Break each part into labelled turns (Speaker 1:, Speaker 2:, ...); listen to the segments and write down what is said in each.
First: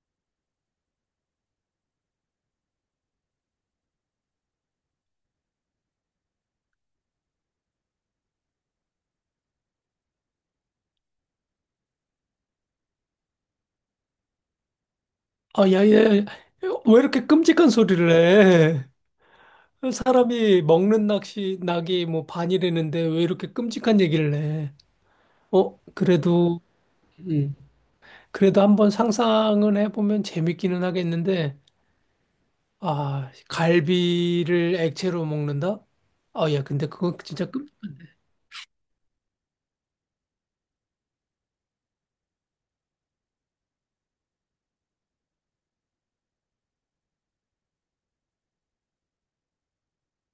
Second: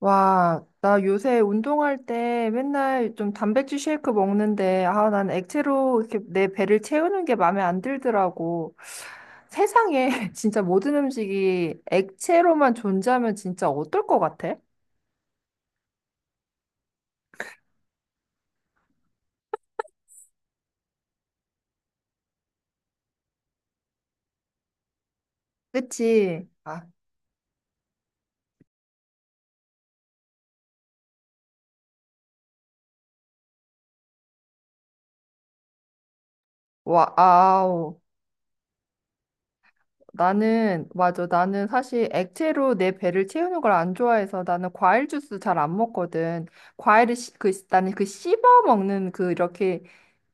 Speaker 1: 와, 나 요새 운동할 때 맨날 좀 단백질 쉐이크 먹는데, 아, 난 액체로 이렇게 내 배를 채우는 게 마음에 안 들더라고. 세상에 진짜 모든 음식이 액체로만 존재하면 진짜 어떨 것 같아?
Speaker 2: 아, 야, 야, 야. 왜 이렇게 끔찍한 소리를 해? 사람이 먹는 낙이 뭐 반이라는데 왜 이렇게 끔찍한 얘기를 해? 어,
Speaker 1: 그치?
Speaker 2: 그래도,
Speaker 1: 아,
Speaker 2: 음, 그래도 한번 상상은 해보면 재밌기는 하겠는데, 아, 갈비를 액체로 먹는다? 아, 야, 근데
Speaker 1: 와,
Speaker 2: 그건 진짜 끔,
Speaker 1: 아우. 나는, 맞아. 나는 사실 액체로 내 배를 채우는 걸 안 좋아해서 나는 과일 주스 잘 안 먹거든. 그, 나는 그 씹어 먹는 그 이렇게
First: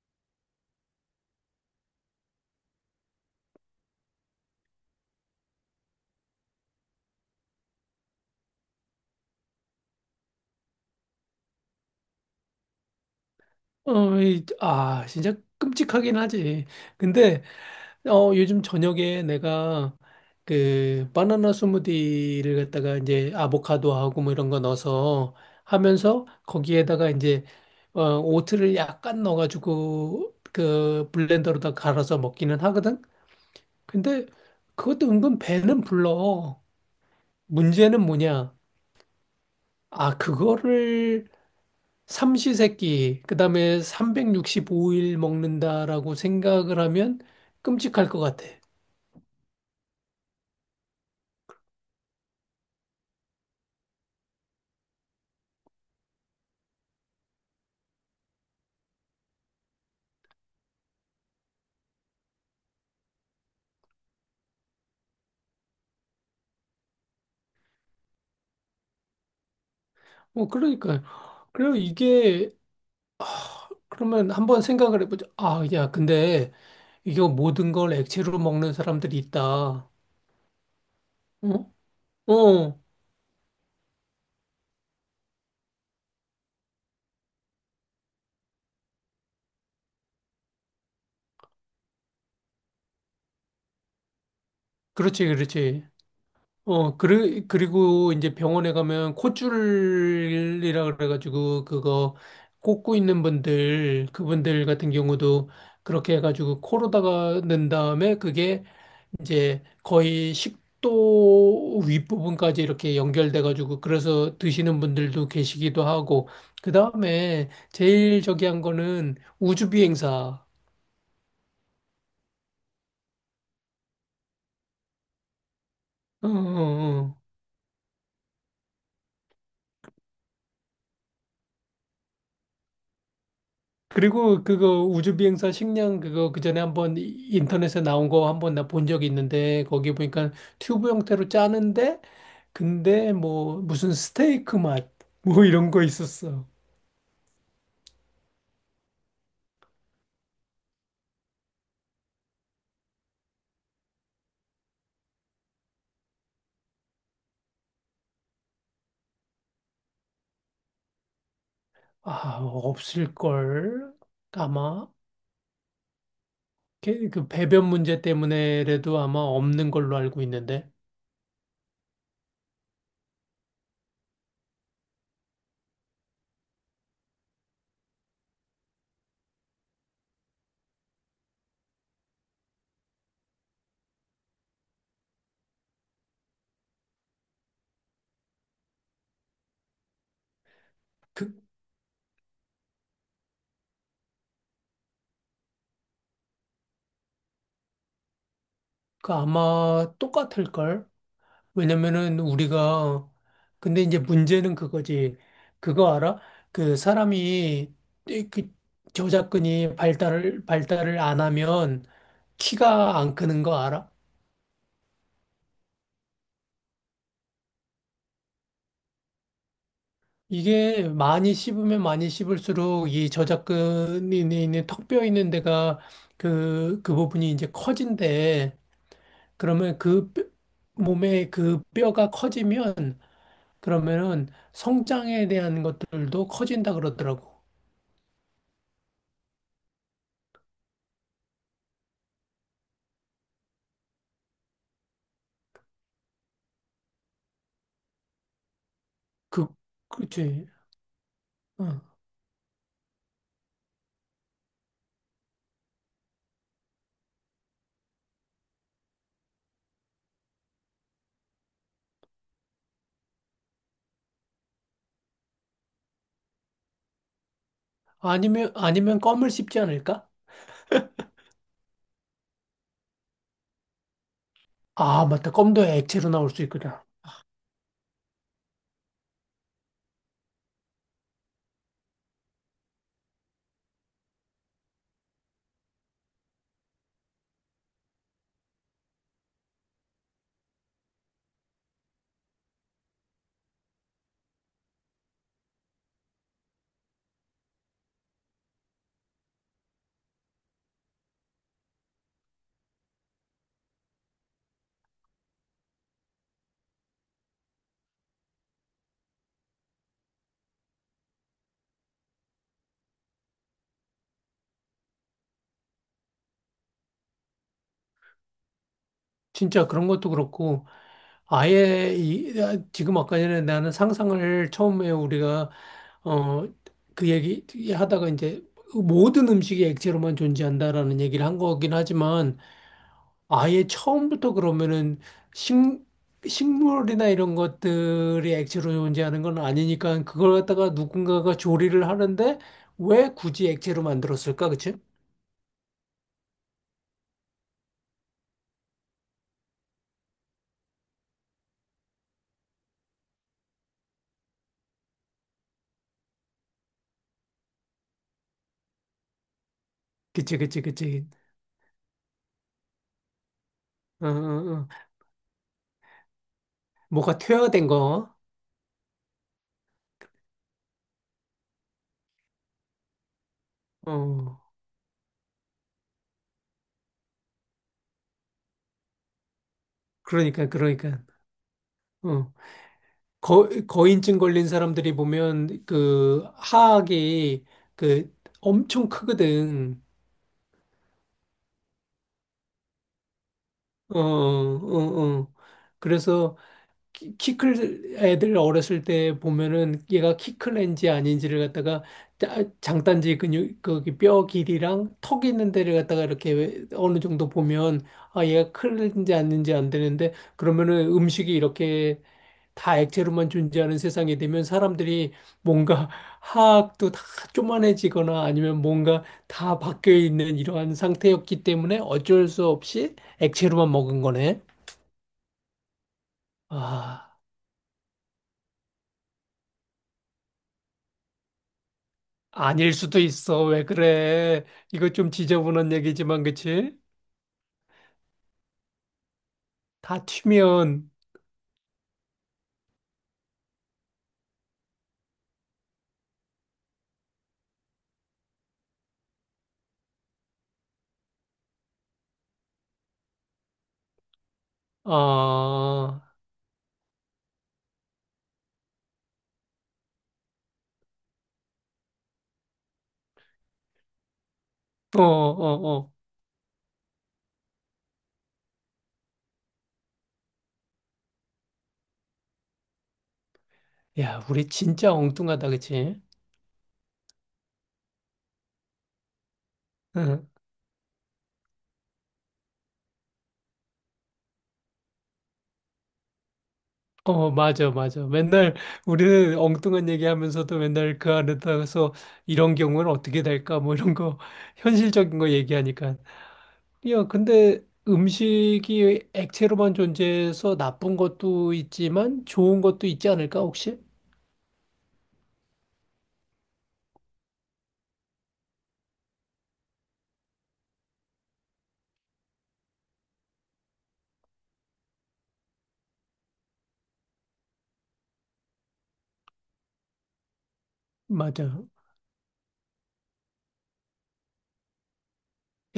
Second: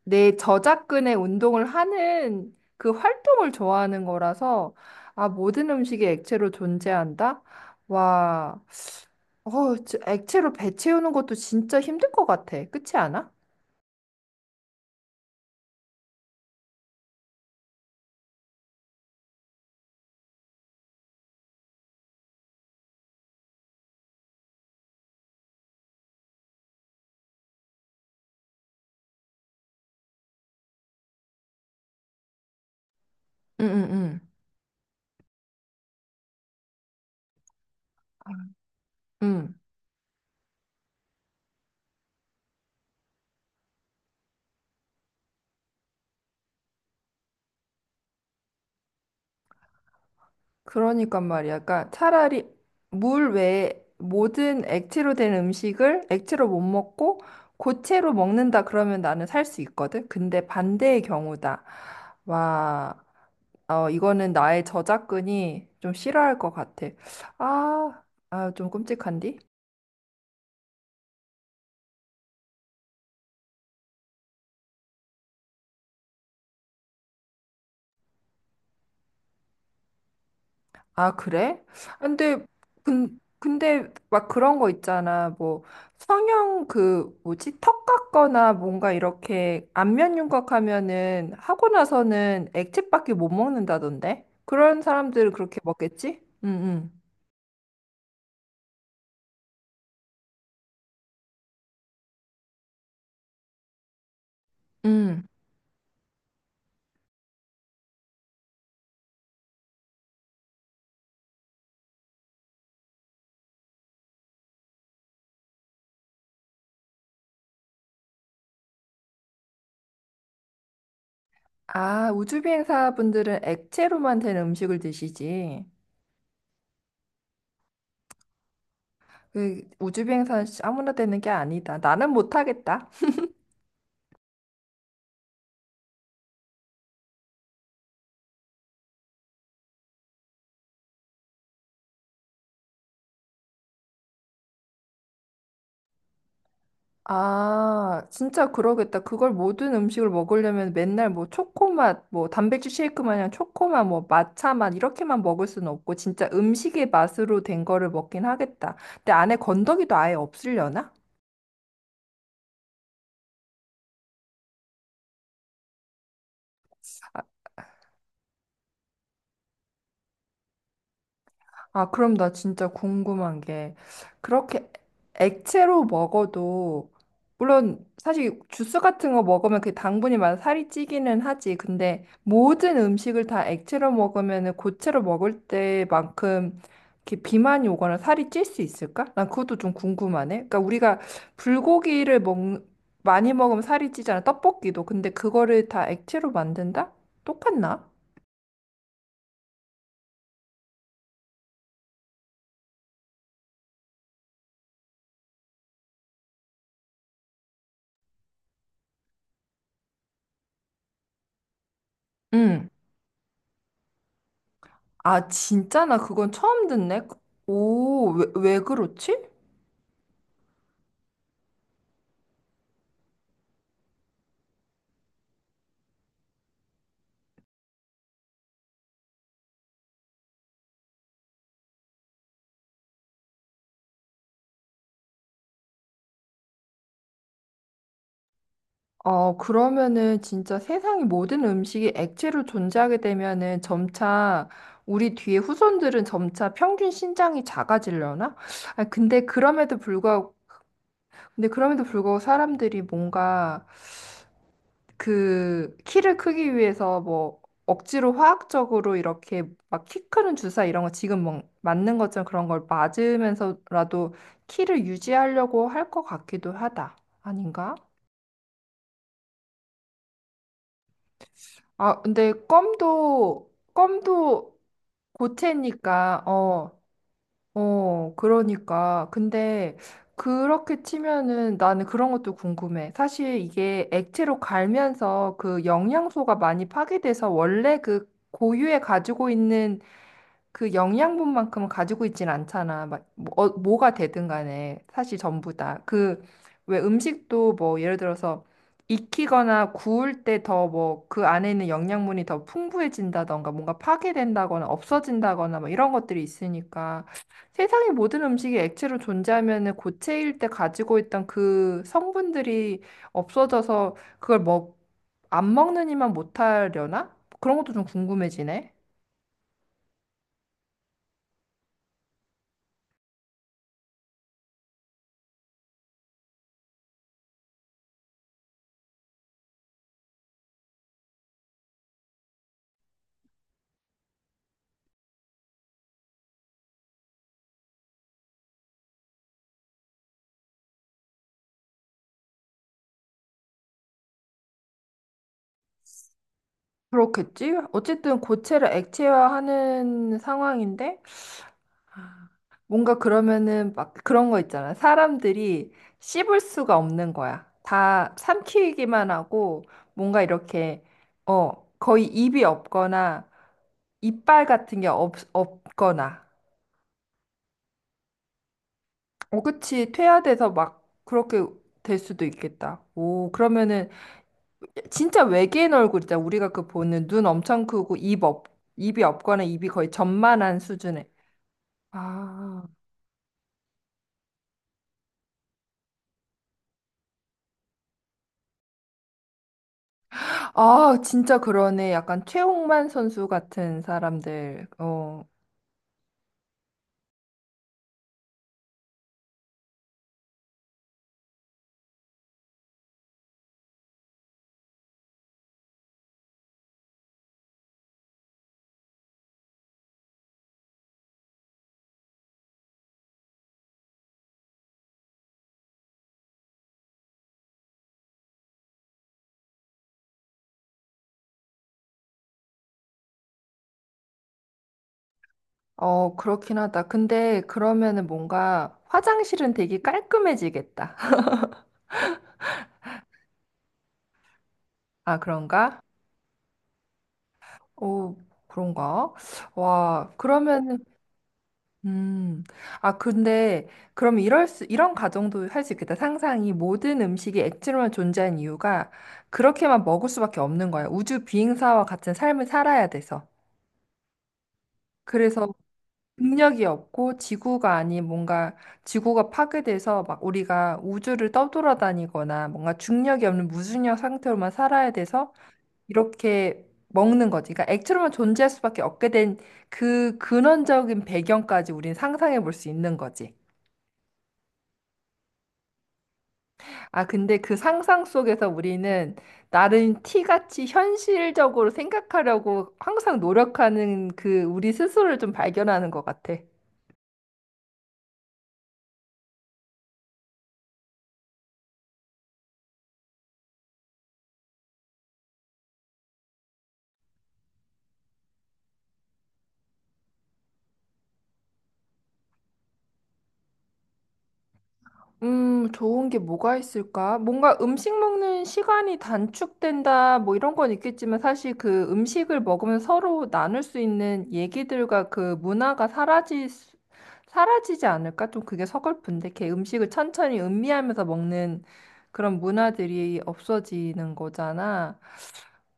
Speaker 1: 내 저작근의 운동을 하는 그 활동을 좋아하는 거라서, 아, 모든 음식이 액체로 존재한다? 와, 저 액체로 배 채우는 것도 진짜 힘들 것 같아. 그렇지 않아?
Speaker 2: 아, 진짜 끔찍하긴 하지. 근데, 요즘 저녁에 내가 그 바나나 스무디를 갖다가 이제 아보카도하고 뭐 이런 거 넣어서 하면서 거기에다가 이제 오트를 약간 넣어가지고 그 블렌더로다 갈아서 먹기는 하거든.
Speaker 1: 응응응.
Speaker 2: 근데 그것도 은근 배는 불러. 문제는 뭐냐?
Speaker 1: 음,
Speaker 2: 아, 그거를 삼시세끼, 그다음에 365일 먹는다라고 생각을 하면 끔찍할 것 같아.
Speaker 1: 그러니까 말이야. 그러니까 차라리 물 외에 모든 액체로 된 음식을 액체로 못 먹고 고체로 먹는다 그러면 나는 살 수 있거든. 근데 반대의 경우다. 와. 이거는 나의 저작근이 좀 싫어할 것 같아. 아, 아, 좀 끔찍한디?
Speaker 2: 뭐 그러니까 그리고 이게 그러면 한번 생각을 해보자. 아, 야, 근데 이거 모든 걸 액체로 먹는 사람들이 있다.
Speaker 1: 아, 그래?
Speaker 2: 어?
Speaker 1: 근데,
Speaker 2: 어,
Speaker 1: 근데 막 그런 거 있잖아. 뭐, 성형 그, 뭐지? 턱 깎거나 뭔가 이렇게 안면 윤곽하면은 하고 나서는 액체밖에 못 먹는다던데? 그런
Speaker 2: 그렇지,
Speaker 1: 사람들은 그렇게
Speaker 2: 그렇지.
Speaker 1: 먹겠지? 응, 응.
Speaker 2: 어, 그리고 이제 병원에 가면 콧줄이라 그래가지고 그거 꽂고 있는 분들, 그분들 같은
Speaker 1: 응.
Speaker 2: 경우도 그렇게 해가지고 코로다가 넣은 다음에 그게 이제 거의 식도 윗부분까지 이렇게 연결돼가지고 그래서 드시는 분들도 계시기도 하고 그 다음에 제일 저기 한 거는 우주비행사.
Speaker 1: 아, 우주비행사 분들은 액체로만 된 음식을 드시지.
Speaker 2: 어, 어, 어.
Speaker 1: 그 우주 비행사는 진짜 아무나 되는 게 아니다. 나는 못하겠다.
Speaker 2: 그리고 그거 우주비행사 식량 그거 그 전에 한번 인터넷에 나온 거 한번 나 본 적이 있는데 거기 보니까 튜브 형태로 짜는데 근데 뭐 무슨 스테이크 맛 뭐 이런 거 있었어.
Speaker 1: 아, 진짜 그러겠다. 그걸 모든 음식을 먹으려면 맨날 뭐 초코맛, 뭐 단백질 쉐이크 마냥 초코맛, 뭐 matcha 맛 이렇게만 먹을 수는 없고 진짜 음식의 맛으로 된 거를 먹긴 하겠다. 근데 안에 건더기도 아예 없으려나?
Speaker 2: 아 없을걸, 아마. 그 배변 문제 때문에라도 아마 없는 걸로 알고 있는데.
Speaker 1: 아, 그럼 나 진짜 궁금한 게, 그렇게 액체로 먹어도, 물론 사실 주스 같은 거 먹으면 그 당분이 많아 살이 찌기는 하지. 근데 모든 음식을 다 액체로 먹으면 고체로 먹을 때만큼 이렇게 비만이 오거나 살이 찔 수 있을까? 난 그것도 좀 궁금하네. 그러니까 우리가
Speaker 2: 그,
Speaker 1: 불고기를 먹, 많이 먹으면 살이 찌잖아. 떡볶이도. 근데 그거를 다 액체로 만든다? 똑같나?
Speaker 2: 그 아마 똑같을걸? 왜냐면은 우리가 근데 이제 문제는 그거지. 그거 알아? 그 사람이 그 저작근이 발달을 안 하면
Speaker 1: 응.
Speaker 2: 키가 안 크는 거 알아?
Speaker 1: 아, 진짜? 나 그건 처음 듣네. 오, 왜, 왜 그렇지?
Speaker 2: 이게 많이 씹으면 많이 씹을수록 이 저작근이 있는 턱뼈 있는 데가 그 부분이 이제 커진대. 그러면 그 뼈- 몸의 그 뼈가 커지면 그러면은 성장에 대한 것들도 커진다 그러더라고.
Speaker 1: 어, 그러면은 진짜 세상의 모든 음식이 액체로 존재하게 되면은 점차 우리 뒤에 후손들은 점차 평균 신장이 작아지려나? 아, 근데
Speaker 2: 그,
Speaker 1: 그럼에도 불구하고,
Speaker 2: 그치.
Speaker 1: 근데 그럼에도
Speaker 2: 어.
Speaker 1: 불구하고 사람들이 뭔가 그 키를 크기 위해서 뭐 억지로 화학적으로 이렇게 막 키 크는 주사 이런 거 지금 막 맞는 것처럼 그런 걸 맞으면서라도 키를 유지하려고 할 것 같기도 하다. 아닌가?
Speaker 2: 아니면, 아니면 껌을 씹지 않을까?
Speaker 1: 아, 근데 껌도
Speaker 2: 아, 맞다. 껌도 액체로
Speaker 1: 고체니까
Speaker 2: 나올 수
Speaker 1: 어
Speaker 2: 있구나.
Speaker 1: 어, 그러니까. 근데 그렇게 치면은 나는 그런 것도 궁금해. 사실 이게 액체로 갈면서 그 영양소가 많이 파괴돼서 원래 그 고유에 가지고 있는 그 영양분만큼은 가지고 있진 않잖아. 막, 뭐, 뭐가 되든 간에, 사실 전부 다. 그, 왜 음식도 뭐, 예를 들어서 익히거나 구울 때 더 뭐, 그 안에 있는 영양분이 더 풍부해진다던가, 뭔가 파괴된다거나, 없어진다거나, 뭐, 이런 것들이 있으니까. 세상의 모든 음식이 액체로 존재하면은 고체일 때 가지고 있던 그 성분들이 없어져서 안 먹느니만 못하려나? 그런 것도 좀 궁금해지네.
Speaker 2: 진짜 그런 것도 그렇고, 아예 지금 아까 전에 나는 상상을 처음에 우리가, 어, 그 얘기 하다가 이제 모든 음식이 액체로만 존재한다라는 얘기를 한 거긴 하지만, 아예 처음부터 그러면은 식, 식물이나 이런 것들이 액체로 존재하는 건 아니니까 그걸 갖다가 누군가가 조리를 하는데 왜 굳이 액체로 만들었을까? 그치?
Speaker 1: 그렇겠지? 어쨌든 고체를 액체화하는 상황인데, 아, 뭔가 그러면은 막 그런 거 있잖아. 사람들이 씹을 수가 없는 거야. 다 삼키기만 하고, 뭔가
Speaker 2: 그치, 그치,
Speaker 1: 이렇게,
Speaker 2: 그치.
Speaker 1: 어, 거의 입이 없거나,
Speaker 2: 어, 어,
Speaker 1: 이빨
Speaker 2: 어.
Speaker 1: 같은 게 없, 없거나.
Speaker 2: 뭐가 퇴화된 거.
Speaker 1: 어, 그치. 퇴화돼서 막 그렇게 될 수도 있겠다. 오, 그러면은
Speaker 2: 어,
Speaker 1: 진짜 외계인 얼굴이다. 우리가 그 보는 눈 엄청 크고, 입이 없거나 입이 거의
Speaker 2: 그러니까,
Speaker 1: 전만한
Speaker 2: 그러니까.
Speaker 1: 수준의.
Speaker 2: 어.
Speaker 1: 아,
Speaker 2: 거인증 걸린 사람들이 보면 그 하악이 그 엄청 크거든.
Speaker 1: 아, 진짜 그러네. 약간 최홍만 선수 같은
Speaker 2: 어,
Speaker 1: 사람들.
Speaker 2: 어,
Speaker 1: 어,
Speaker 2: 어. 그래서 키클 애들 어렸을 때 보면은 얘가 키클인지 아닌지를 갖다가 장단지 근육 거기 뼈 길이랑 턱 있는 데를 갖다가 이렇게 어느 정도 보면 아 얘가 클인지 아닌지 안 되는데 그러면은 음식이 이렇게 다 액체로만 존재하는 세상이 되면 사람들이 뭔가 하악도 다 쪼만해지거나 아니면 뭔가 다 바뀌어 있는 이러한 상태였기 때문에 어쩔 수 없이 액체로만 먹은 거네.
Speaker 1: 어, 그렇긴 하다.
Speaker 2: 아.
Speaker 1: 근데 그러면은 뭔가 화장실은 되게 깔끔해지겠다.
Speaker 2: 아닐 수도 있어. 왜 그래? 이거 좀
Speaker 1: 아,
Speaker 2: 지저분한
Speaker 1: 그런가?
Speaker 2: 얘기지만, 그치?
Speaker 1: 오, 그런가?
Speaker 2: 다
Speaker 1: 와, 그러면은,
Speaker 2: 튀면,
Speaker 1: 음, 아, 근데 이런 가정도 할 수 있겠다. 상상이 모든 음식이 액체로만 존재한 이유가 그렇게만 먹을 수밖에 없는 거야. 우주 비행사와 같은 삶을 살아야 돼서. 그래서
Speaker 2: 아,
Speaker 1: 능력이 없고 지구가 아닌 뭔가 지구가 파괴돼서 막 우리가 우주를 떠돌아다니거나 뭔가 중력이 없는 무중력 상태로만 살아야
Speaker 2: 어,
Speaker 1: 돼서
Speaker 2: 어, 어.
Speaker 1: 이렇게 먹는 거지. 그러니까 액체로만 존재할 수밖에 없게 된 그 근원적인 배경까지 우린 상상해 볼 수 있는 거지.
Speaker 2: 야, 우리 진짜 엉뚱하다, 그치?
Speaker 1: 아, 근데 그 상상 속에서 우리는 나름
Speaker 2: 응.
Speaker 1: 티같이 현실적으로 생각하려고 항상 노력하는 그 우리 스스로를 좀 발견하는 것 같아.
Speaker 2: 어, 맞아, 맞아. 맨날 우리는 엉뚱한 얘기하면서도 맨날 그 안에다가서 이런 경우는 어떻게 될까? 뭐 이런 거, 현실적인 거 얘기하니까. 야, 근데 음식이 액체로만 존재해서 나쁜 것도 있지만 좋은 것도 있지 않을까, 혹시?
Speaker 1: 좋은 게 뭐가 있을까? 뭔가 음식 먹는 시간이 단축된다, 뭐 이런 건 있겠지만 사실 그 음식을 먹으면 서로 나눌 수 있는 얘기들과 그 문화가 사라지지 않을까? 좀 그게 서글픈데, 걔 음식을 천천히 음미하면서 먹는
Speaker 2: 맞아.
Speaker 1: 그런 문화들이 없어지는 거잖아.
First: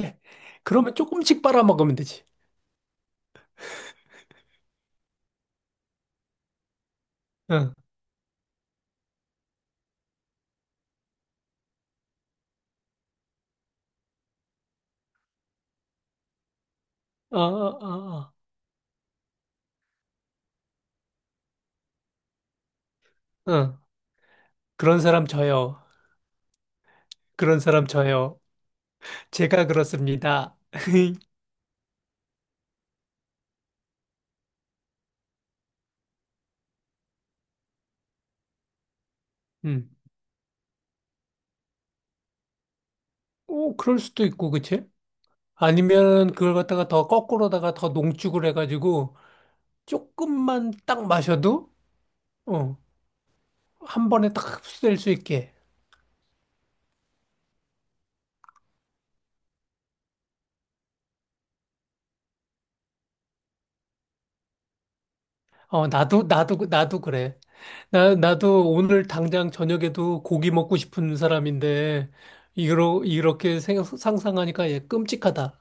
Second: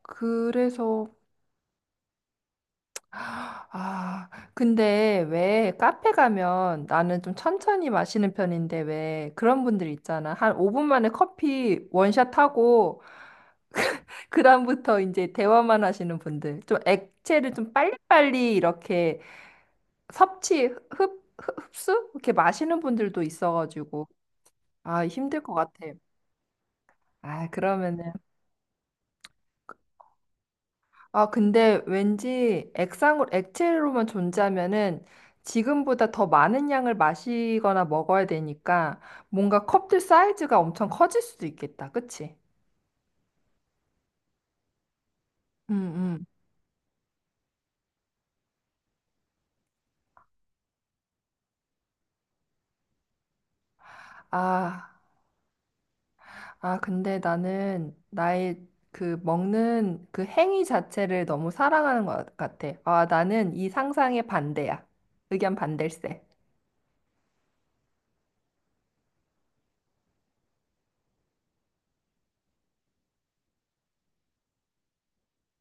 Speaker 2: 예. 그러면
Speaker 1: 그래서
Speaker 2: 조금씩 빨아먹으면 되지.
Speaker 1: 아, 근데 왜 카페 가면 나는 좀
Speaker 2: 응.
Speaker 1: 천천히 마시는 편인데 왜 그런 분들 있잖아. 한 5분 만에 커피 원샷 하고 그다음부터 이제 대화만 하시는 분들. 좀
Speaker 2: 어,
Speaker 1: 액체를
Speaker 2: 어,
Speaker 1: 좀
Speaker 2: 어, 어.
Speaker 1: 빨리빨리 이렇게 흡수? 이렇게 마시는 분들도
Speaker 2: 응.
Speaker 1: 있어가지고.
Speaker 2: 그런
Speaker 1: 아,
Speaker 2: 사람
Speaker 1: 힘들 것 같아.
Speaker 2: 저요.
Speaker 1: 아,
Speaker 2: 그런 사람
Speaker 1: 그러면은
Speaker 2: 저요. 제가 그렇습니다.
Speaker 1: 아, 근데 왠지 액상으로, 액체로만 존재하면은 지금보다 더 많은 양을 마시거나 먹어야 되니까 뭔가
Speaker 2: 음.
Speaker 1: 컵들 사이즈가 엄청 커질 수도 있겠다. 그치?
Speaker 2: 오, 그럴 수도 있고, 그치?
Speaker 1: 응, 응.
Speaker 2: 아니면 그걸 갖다가 더 거꾸로다가 더 농축을 해가지고 조금만 딱 마셔도, 어, 한 번에 딱
Speaker 1: 아,
Speaker 2: 흡수될 수 있게.
Speaker 1: 아, 근데 나는 나의 그 먹는 그 행위 자체를 너무 사랑하는 것 같아. 아, 나는 이 상상의 반대야. 의견
Speaker 2: 어, 나도,
Speaker 1: 반댈세.
Speaker 2: 나도, 나도 그래. 나도 오늘 당장 저녁에도 고기 먹고 싶은 사람인데, 이렇게 상상하니까 얘 끔찍하다.